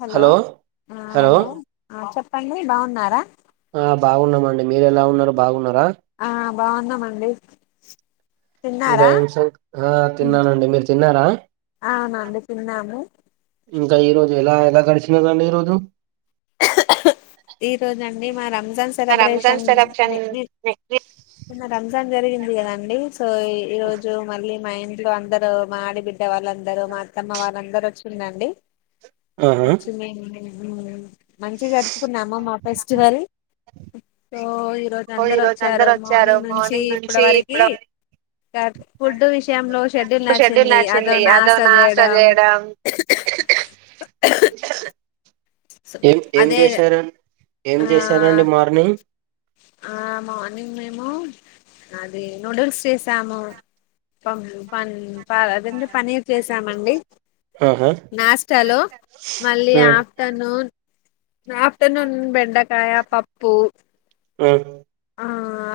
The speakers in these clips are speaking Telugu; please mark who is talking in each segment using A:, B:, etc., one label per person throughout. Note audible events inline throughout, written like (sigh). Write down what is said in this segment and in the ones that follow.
A: హలో ఆ హలో ఆ చెప్పండి బాగున్నారా
B: ఆ బాగున్నా మండి మీరు ఎలా ఉన్నారు బాగున్నారా
A: ఆ బాగున్నామండి
B: ఇంకా
A: తిన్నారా
B: ఏంటి సంగ్ ఆ తిన్నానండి మీరు తిన్నారా
A: అవునండి తిన్నాము
B: ఇంకా ఈ రోజు ఎలా ఎలా గడిచినదండి ఈరోజు
A: ఈ రోజు అండి మా రంజాన్ సెలబ్రేషన్ నీ న్న రంజాన్ జరిగింది కదండి సో ఈరోజు మళ్ళీ మా ఇంట్లో అందరు మా ఆడబిడ్డ వాళ్ళందరూ మా అత్తమ్మ వాళ్ళందరూ వచ్చిందండి
B: ఆహా
A: వచ్చి మంచిగా జరుపుకున్నాము మా ఫెస్టివల్ సో ఈ రోజు అందరు వచ్చారు మార్నింగ్ నుంచి ఇప్పుడు వరకి ఫుడ్ విషయంలో షెడ్యూల్ నచ్చింది అదో నాష్ట చేయడం సో
B: ఏం ఏం
A: అదే
B: చేశార ఏం
A: ఆ
B: చేశారండి మార్నింగ్
A: ఆ మార్నింగ్ మేము అది నూడిల్స్ చేసాము పం పన్ ప అదేంది పన్నీర్ చేసామండి
B: ఆహా
A: నాష్ట లో మళ్ళీ
B: ఉమ్
A: ఆఫ్టర్నూన్ ఆఫ్టర్నూన్ బెండకాయ పప్పు
B: ఆ
A: ఆ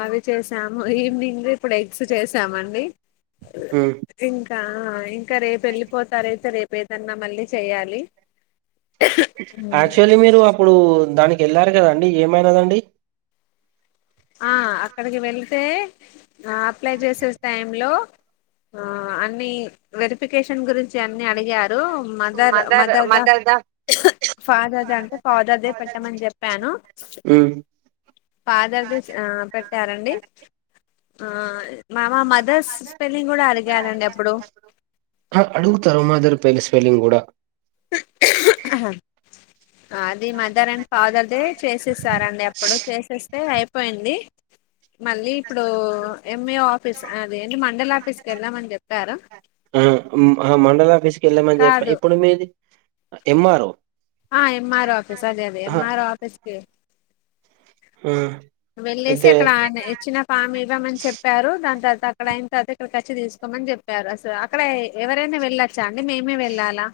A: అవి చేసాము ఈవినింగ్ ఇప్పుడు ఎగ్స్ చేసామండి
B: ఉమ్
A: ఇంకా ఇంకా రేపు వెళ్ళిపోతారయితే రేపు ఏదన్నా మళ్ళీ చేయాలి
B: యాక్చువల్లీ మీరు అప్పుడు దానికి వెళ్ళారు కదండి ఏమైనదండి
A: ఆ అక్కడికి వెళ్తే అప్లై చేసే టైమ్ లో ఆ అన్ని వెరిఫికేషన్ గురించి అన్ని అడిగా డు మదర్ మదర్ ద ఫాదర్ ద అంటే ఫాదర్దే పెట్టమని చెప్పాను
B: ఉమ్
A: ఫాదర్ దే ఆ పెట్టారండి ఆ
B: మా మదర్ స్పెల్లింగ్ కూడా అడిగారండి ఆ అడగుతారు మదర్ స్పెల్లింగ్ కూడా
A: అ అది మదర్ అండ్ ఫాదర్ దే చేసేసారండి అప్పుడు చేసేస్తే అయి పోయింది మళ్ళీ ఇప్పుడు ఎంఈఓ ఆఫీస్ అది ఏంది మండల ఆఫీస్కి వెళ్దామని చెప్పారా
B: కెల్లమని చెప్పా ఇప్పుడు మీది ఎంఆర్ఓ
A: ఆ ఎంఆర్ఓ ఆఫీస్ అదే అదే
B: ఆహా
A: ఎంఆర్ఓ ఆఫీస్కి
B: ఆ
A: వెళ్ళసి
B: అయితే
A: అక్కడ ఇచ్చిన ఫామ్ ఇవ్వమని చెప్పారు దాని తర్వాత అక్కడ అయిన తర్వాత ఇక్కడకి వచ్చి తీసుకోమని చెప్పారు అసలు అక్కడ ఎవరైనా వెళ్ళ అండి మేమే వెళ్ళాలా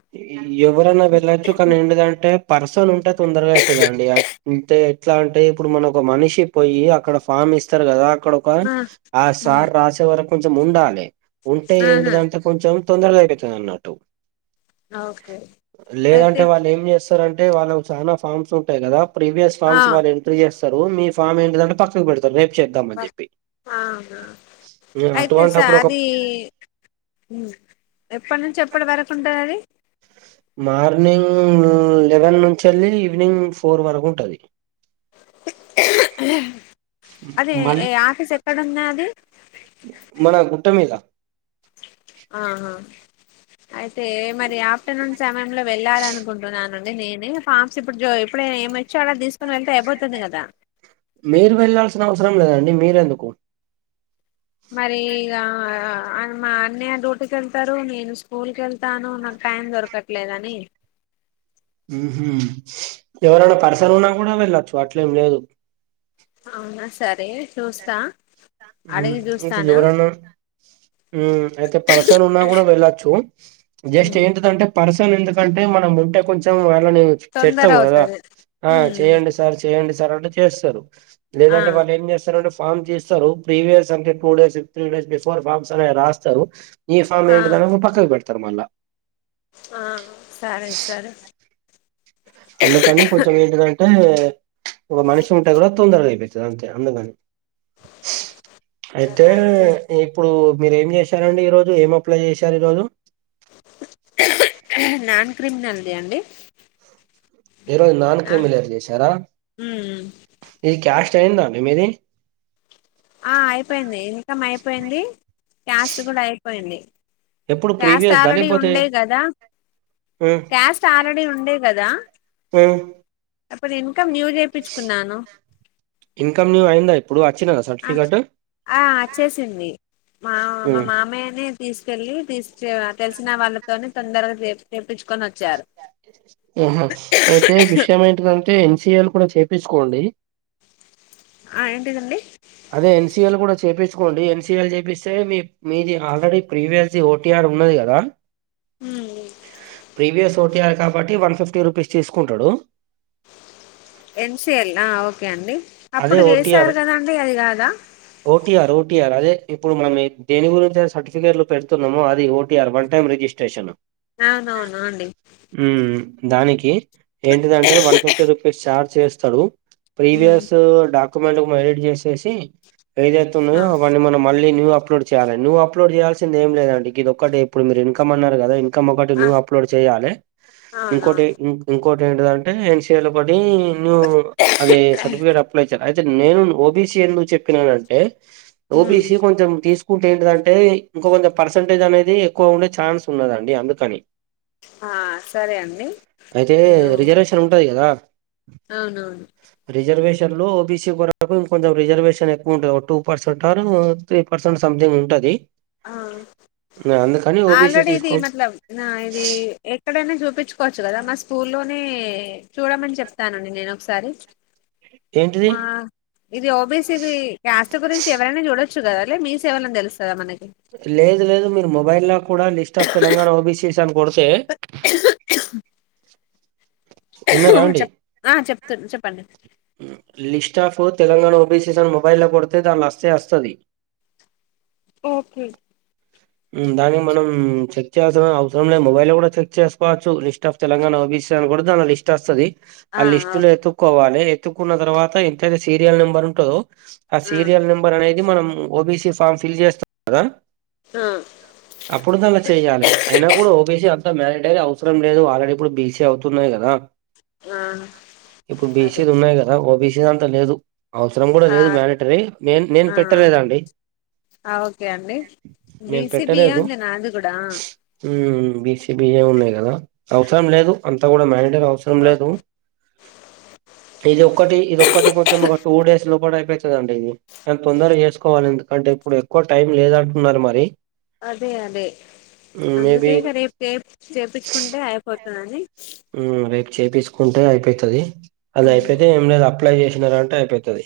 B: ఉన్నది అంటే పర్సన్ ఉంటే తొందరగా అయితదండి అం ఉంటే ఎట్లా అంటే ఇప్పుడు మనకు మనిషి పోయి అక్కడ ఫామ్ ఇస్తారు కదా ఇక్కడ ఒక
A: ఆ
B: ఆ
A: ఉమ్,
B: సార్ రాసే వరకు కొంచం ఉండాలి ఉంటే
A: ఆహా
B: ఏంటిదంటె కొంచెం తొందరగా అయిపోతుంది అన్నట్టు
A: ఓకే అయితే
B: లేదంటే వాళ్ళు ఏం చేస్ స్తరు అంటే వాళ్ళకి చాలా ఫార్మ్స్ ఉంటాయి కదా ప్రీవియస్
A: ఆ
B: ఫార్మ్స్ వాళ్ళు ఎంట్రీ చేస్ స్తరు మీ ఫామ్ ఏంటిదంతే పక్కకు పెడ్ చెద్దా మని చెప్పి
A: అవునా
B: మ్
A: అయితే సార్
B: అటువంటప్పుడు
A: అది ఎప్పటి నుంచి ఎప్పటి వరకు ఉంటుంది అది
B: మార్నింగ్ లెవెన్ నుంచి వెళ్లి ఈవినింగ్ ఫోర్ వరకు ఉంటది
A: అది
B: మళ్ళీ
A: ఈ ఆఫీస్ ఎక్కడ ఉన్నాది
B: మన గుట్ట మీద
A: ఆహా అయితే మరి ఆఫ్టర్నూన్ సమయంలో వెళ్ళాలి అనుకుంటున్నానండి నేనే ఫామ్స్ ఇప్పుడు జ అప్పుడే ఏమి వచ్చే అళ తీసుకుని వెళ్తే అయిపోతుంది కదా
B: మీరు వెళ్లాల్సిన అవసరం లేదండి మీరెందుకు
A: మరి ఇగ మా అన్నయ్య డ్యూటీకి వెళ్తారు నేను స్కూల్ కెళ్తాను నా కు టైం దొరకట్లేదని
B: ఉమ్ హు ఎవరైనా పర్సన్ ఉన్నా కూడా వెళ్ళొచ్చు అట్లేం లేదు
A: అవునా సరే చూస్తా
B: ఉమ్
A: అడిగి
B: అంతే
A: చూస్తాను
B: ఎవరన్నా ఉమ్ అయితే పర్సను ఉన్నా కూడా వెళ్ళచ్చు జస్ట్ ఏంటిదంటే పర్సన్ ఎందుకంటే మనం ముంటె కొంచెం అలా నే
A: తొందర
B: చెప్తాం కదా
A: అవుతది
B: ఆ
A: ఉమ్
B: చేయండి సార్ చేయండి సార్ అంటే చేస్తారు
A: ఆ
B: లేదంటే వాళ్ళు ఏం చేస్తారుంటే ఫామ్ చేస్తారు ప్రీవియస్ అంటే two days three days before forms అనే రాస్తారు ఈ ఫామ్
A: ఆ
B: ఏంటిదన పక్కకు పెట్టారు తరు మల్ల
A: ఆ సరే సరే
B: అందుకని కొంచెం ఏంటి దం టే ఒక మనిషి ఉంటే కూడా తొందరగా అయిపోతుంది అంతే అందుగాని
A: సరే
B: అయితే
A: అండి
B: ఇప్పుడు మీరేం చేశారండి ఈ రోజు ఏం అప్లై చేశారు ఈ రోజు
A: నాన్ క్రిమినల్ ది అండి
B: ఈరోజు నాన్ క్ర్రిమిలర్ చేశారా
A: ఉమ్
B: ఇది క్యాష్ కాస్ట్ అయ్యిందా అండి మీది
A: ఆ అయిపోయింది ఇన్కమ్ అయిపోయింది క్యాస్ట్ కూడా అయిపోయింది
B: ఎప్పుడు
A: క్యాస్ట్
B: ప్రీవియస్ దా
A: ఆల్రెడీ
B: లేకపోతే
A: ఉండే కదా
B: ఉమ్
A: క్యాస్ట్ ఆల్రెడీ ఉండే కదా అప్పుడు ఇన్కమ్ న్యూ చేపించుకున్నాను
B: ఇన్కమ్దు అయిందా ఇప్పుడు వచ్చినదా
A: ఆ
B: సర్టిఫికెట్
A: ఆ అచ్చేసింది మా మా
B: ఉమ్
A: మామయ్యనే తీసుకెళ్ళి తీ తెలిసిన వాళ్ళతోని తొందరగా చే చేపించుకొని వచ్చారు
B: ఆహా అయితే విషయం ఏంటిదంటే ఏం సి ఏలు కూడా చేపించుకోండి
A: ఆ ఏంటిదండి
B: చేప్పించుకోండి ఏం సి ఎల్ చేపిస్తే మీ మీది ఆల్రెడీ ప్రీవియస్ ది ఓటిఆర్ ఉన్నది కదా ప్రీవియస్ ఓటీయర్ కాబట్టి వన్ ఫిఫ్టీ రూపీస్ తీసుకుంటాడు
A: ఏం సి ఎల్ ఆ ఓకే అండి
B: అదే
A: అప్పుడు
B: ఓటిఆర్
A: చేసారు కదండి అది కాదా
B: ఓటిఆర్ ఓటిఆర్ అదే ఇప్పుడు మనం దేని గురించి సర్టిఫికేట్లు పెడుతున్నామో అది ఓటిఆర్ వన్ టైమ్ రిజిస్ట్రేషన్
A: అవునవునును
B: ఉమ్ దానికి ఏంటిదంటే వన్ ఫిఫ్టీ రూపీస్ చార్జ్ చేస్తాడు ప్రీవియస్ క్యుమెంట్ ఎడిట్ చేసేసి ఏదైతే
A: ఆ
B: ఉన్నాయో అ మన మ అప్లోడ్ చేయాలి నువ్వు అప్లోడ్ చేయాల్సింది ఏ లేదండి ఇది ఒకటి ఇప్పుడు మీరు ఇన్కమ్ అన్నారు కదా ఇటి
A: ఆ
B: న్ూ అప్లోడ్ చేయాలి ఇంకోటి
A: అవునవును
B: ఇంకోటి ఏంటంటే ఎన్ఏ లో అ నును అది సర్టిఫికేట్ అప్లై చేయాలి అయితే నేను ఓబిసి ఎందుకు చెప్పినాన అంటే బ స కొ తీసు స్ ఏంటింటే ఇంక కొంచెం పర్సెంటేజ్ అనేది ఎక్కువ ఉండే ఛాన్స్ ఉన్నదండి అందుకని
A: ఆ సరే అండి
B: అయితే
A: నేను
B: రిజర్వేషన్ ఉంటది కదా
A: అవునవును
B: రిజర్వేషన్ లో ఓబిస వరకుంెం రిజర్వేషన్ ఎక్కువ ఉంటంది two percent or three percent something ఉంటంది
A: ఆ
B: ఓబీసీ
A: ఆల్రెడీ ఇది
B: తీసుకో
A: మలం నా ఇది ఎక్కడైనా చూపి చూప్పించుకోవచ్చు కదా మా స్కూల్లోనే చూడమని చెప్తానండి నేను ఒకసారి
B: ఏంటిది
A: మా ఇది ఓబిసిీది కాస్ గురించి ఎవరైనా చూడొచ్చు కదా అ మీ సేవలని తెలుస్తుదా మనకి
B: లేదు లేదు మీరు మొబైల్ కూడా లిస్ట్ ఆఫ్ తెలంగాణ ఓబిసీస్ అని కొడితే ఎన్న రావడి
A: చెప్ ఆ చెప్తు చెప్పండి
B: స్ స్టాఫ్ తెలంగాణ ఓబీసీ అని మొబైల్లో కొడితే దానిలో అస్తే వస్తుంది
A: ఓకే
B: దానికి మనం చెక్ చేయాల్సిన అవసరం లే మొబైల్ కూడా చెక్ చేసుకోవచ్చు లిస్ట్ ఆఫ్ తెలంగాణ ఓ ఇ కూడా దా లిస్ట్ వస్తుది ఆ లిస్టు లో ఎతుక్కోవాలి ఎతుక్కున్న తర్వాత ఎంతైతే సీరియల్ నెంబర్ ఉంటందో ఆ సీరియల్ నెంబర్ అనేది మనం ఓబిసి ఫామ్ ఫిల్ చేస్తాం కదా
A: ఆ
B: అప్పుడు ద అలా చేయ్యాలి అయినా కూడా ఓేసి మారిటరీ అవసరం లేదు ఆల్రెడీ ఇప్పుడు బీసీ అవుతున్నాయి కదా
A: ఆ
B: ఇప్పుడు
A: అదే
B: బీసీది ఉన్నాయి కదా ఓబీసీది అంతా లేదు అవసరం కూడా
A: ఆ
B: లేదు మ్యానిటరీ నే నేను పెట్టలేదాండి
A: ఆ ఓకే అండి
B: నేను
A: బీసీ బిఏ
B: పెట్టలేదు
A: ఉంది నాది కూడా
B: బిస బి ఉన్నాయి కదా అవసరం లేదు అంతా కూడా మేనేజ అవసరం లేదు ఇది ఒక్కటి ఇదిొక్కటి కొంచెం ఒక టూ డేస్ లో కూడా అయి వండి ఇది కానీ తొందరగా చేసుకోవాలి ఎందుకంటే ఇప్పుడు ఎక్కువ టైం లేదంటున్నారు మరి
A: అదే అదే
B: మేబి
A: అందుకే ఇక రేపు చే చేయించుకుంటే అయిపోతుందని
B: రేపు చేపిసుకుంటే అయిపోతుది అది అయిపోయితే ఏం లేదు అ అప్లై చేసినార అంటే అయిపోతుంది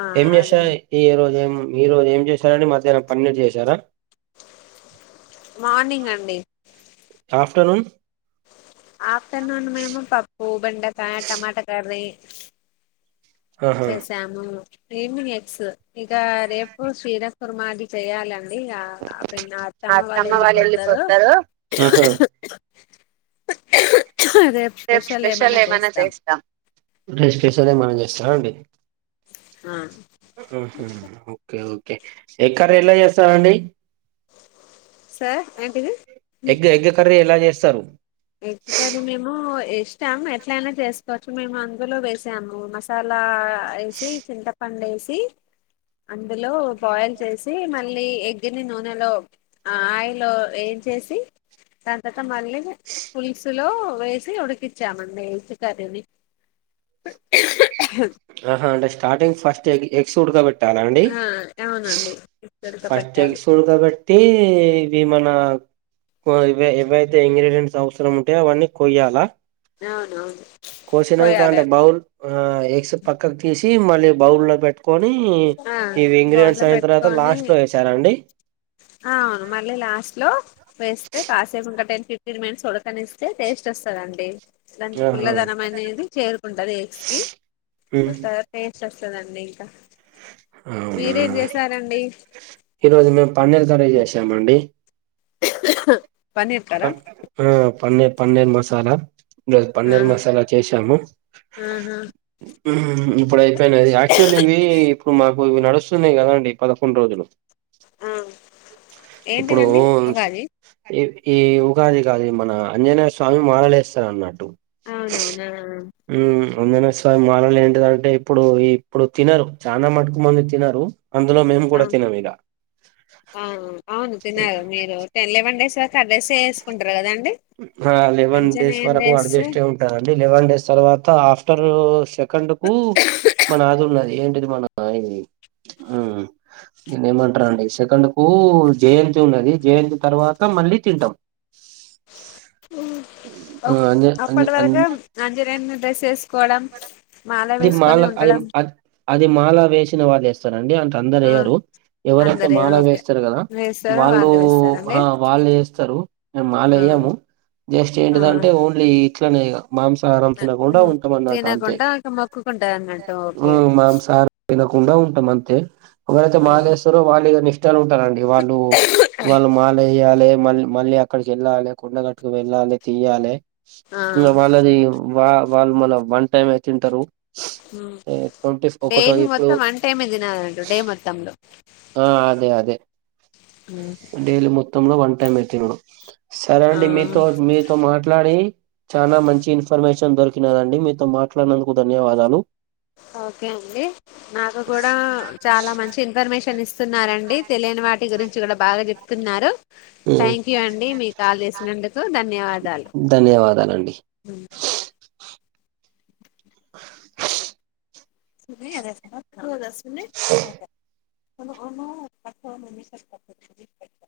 A: ఆ
B: ఎంఎస్
A: అదే
B: ఈ రోజు ఏం మీరు ఏం చేశారని మధనా పన్నం చేశారా
A: మార్నింగ్ అండి
B: ఆఫ్టర్నూన్
A: ఆఫ్టర్నూన్ మేము పప్పు బెండకాయ టమాటా కర్రీ
B: ఆహా
A: చేసాము ఈవినింగ్ ఎగస్ ఇక రేపు క్షీర కుర్మది చేయ్యాలని అ అత్తమ్మ వాళ్ళు వెళ్ళిపోతారు
B: ఆహా
A: రేపు
B: ే స్పెషల్
A: ఏమైనా
B: ఏమ
A: చేస్తాం
B: చేస్తా ండి
A: ఆ
B: ఓకేఓకే ఎక్కర ఎలా చేస్తారండి
A: సార్ ఏంటిది
B: ఎగ్ ఎగ్ కర్రీ ఎలా చేస్తారు
A: ఎకుకరి మేము ఇష్టాం ఎట్లయినా చేసుకోవచ్చు మేము అందులో వేసాము మసాలా వేసి చింత పడు వేసి అందులో బాయిల్ చేసి మళ్ళీ ఎగ్గిని నూనెలో ఆ ఆయిల్ చేసి దాని తర్వా మళ్ళీ పులుసులో వేసి ఉడికిచ్చామండి వల్సు కర్రీని
B: ఆహా అంటే స్టార్టింగ్ ఫస్ట్ ఎగ్ ఎగ్స్ ఉడకపెట్టి
A: ఆ అవునండి ఎగ్స్ ఉడక పెట్టాలి
B: తె ఇది మన కో ఇవే ఏవైతే ఇంగ్రిడియంట్స్ అవసరం ఉంటాయో అవన్నీ కొయ్యాల
A: అవునువును
B: కోసినాక అంటే బౌల్ ఆ ఎగ్స్ పక్కక్ తీసి మళ్ళీ బౌల్ లో పెట్ కొని
A: ఆ
B: ఇవి ఇంగ్రీడియంట్స్
A: బౌల్లో
B: అయిన తర్వాత లాస్ట్ లో వేశారండి
A: అ అవును మళ్ళీ లాస్ట్ లో వేస్తే కాసేపు ఇంకా టెన్ ఫిఫ్టీన్ మినిట్స్ ఉడక్కనిస్తే టేస్ట్ వస్తదండి దంచి
B: ఆహా
A: ఫుల్లదనం అనేది చేరుకుంటది ఎగ్స్ కి
B: ఉమ్
A: సూపర్ టేస్ట్ వస్ వస్తదండి ఇంకా
B: అవునా
A: మీరేం చేస్తారండి
B: ఈరోజు మేము పన్నీర్ కర్రీ చేసామండి
A: పన్నీర్ కర్ర
B: ప ఆ పన్నీర్ పన్నీర్ మసాలా ఈరోజు
A: ఆ
B: పన్నీర్ మసాలా చేసాము
A: ఆహా
B: ఉమ్ ఇప్పుడు అయిపోయినది యాక్చువల్ ఇవి ఇప్పుడు మాక్ మావి నడుస్తున్నాయి కదండి పదకొండు రోజులు
A: ఆ
B: ఇప్పుడు
A: ఏంటిదండి ఉగాది
B: ఈ ఈ ఉగాది కాది మన ఆంజనేయ స్వామి మాలలేస్తారు అన్నట్టు
A: అవునవునా
B: ఉమ్ ఆంజనేయ స్వామి మాలలు ఏంటిది అంటే ఇప్పుడు ఇప్పుడు తినరు చానా మట్టుకు మందు తినరు అందులో మేము
A: ఆ
B: కూడా తినం ఇగా
A: ఆ అవును తిన్నారు కదా మీరు తినలేమండి సో కర్డ్ రైస్ వేసుకుంటారు కదండి
B: హా లెవెన్
A: అంజనే
B: డేస్ వరకు
A: డ్రెస్
B: అడ్జస్ట్ అయి ఉంటారండి లెవెన్ డేస్ తర్వాత ఆఫ్టరు సే కండ్ కు మన ఆది ఉన్నది ఏంటిది మన ఇది ఉమ్ నేను ఏమంటారండి సెకండ్ కు జయంతి ఉన్నది జయంతి తర్వాత మళ్ళీ తింటాం
A: ఉ
B: ఆ
A: అప్
B: అంజ అంజ
A: అప్పటి వరకు
B: అంజ్
A: అంజనేని డ్రెస్స్ కోవడం మాల
B: అది మాల
A: వేసుకొని
B: అది
A: ఉండడం
B: అది అది మాలా వేసిన వాళ్ళు వేస్తారండి అంత అందరు
A: ఆ
B: వయ్యారు ఎవరైతే
A: అందరు
B: మాల
A: ఓకే
B: వేస్తారు కదా
A: వేస్తారో
B: వాళ్ళు
A: వేస్తారండి
B: హా వాళ్లేస్తరు మాల
A: ఆ
B: ఎ ఎయ్యము జస్ట్
A: ఆ
B: ఏంటిదంటే ఓన్లీ ఇట్లనే ఇగా మాంసాహారం తినకుండా ఉంటాం అన్నట్ తే
A: తినకుండా ఇక మొక్కుకుంటారు అన్నట్టు ఓకే
B: ఉమ్ మాంసాహారం తినకుండా ఉంటాం అంతే ఒకరైతే
A: ఆ
B: మా వదిలేస్తారో వాళ్ళు ఇగా నిష్టలో ఉంటారండి వాళ్ళు వాళ్ళు మాలయ్యాలే మల్ మళ్ళీ అక్కడికి వెళ్లాలి కుండగట్టుకు వెళ్ళాలి తీయాలి
A: ఆ
B: ఉ వాళ్ళది వా వాళ్ళు మల్ల వన్ టైమే తింటరు
A: ఉ
B: ఏ ట్వంటీ ఒకటో
A: డైలీ
B: ఇప్పుడు
A: మొత్తం వన్ టైమే తినాలంట డే మొత్తంలో
B: ఆ అదే అదే
A: ఉ
B: డైలీ మొత్తంలో వన్ టైమ్ తిను సరే అండి
A: ఆ
B: మీతో మీతో మాట్లాడి చాలా మంచి ఇన్ఫర్మేషన్ దొరికినదండి మీతో మాట్లాడినందుకు ధన్యవాదాలు
A: ఓకే అండి నాకు కూడా చాలా మంచి ఇన్ఫర్మేషన్ ఇస్ స్తున్నారండి తెలియని వాటి గురించి కూడా బాగా చెప్తున్నారు థ్యాంక్ యూ అండి మీ కాల్ చేసినందుకు ధన్యవాదాలు
B: ధన్యవాదాలండి
A: ఉ సూపి ఏదేసుకుంటావ్ స్కూల్ డ్రెస్ పోను పోను (unintelligible)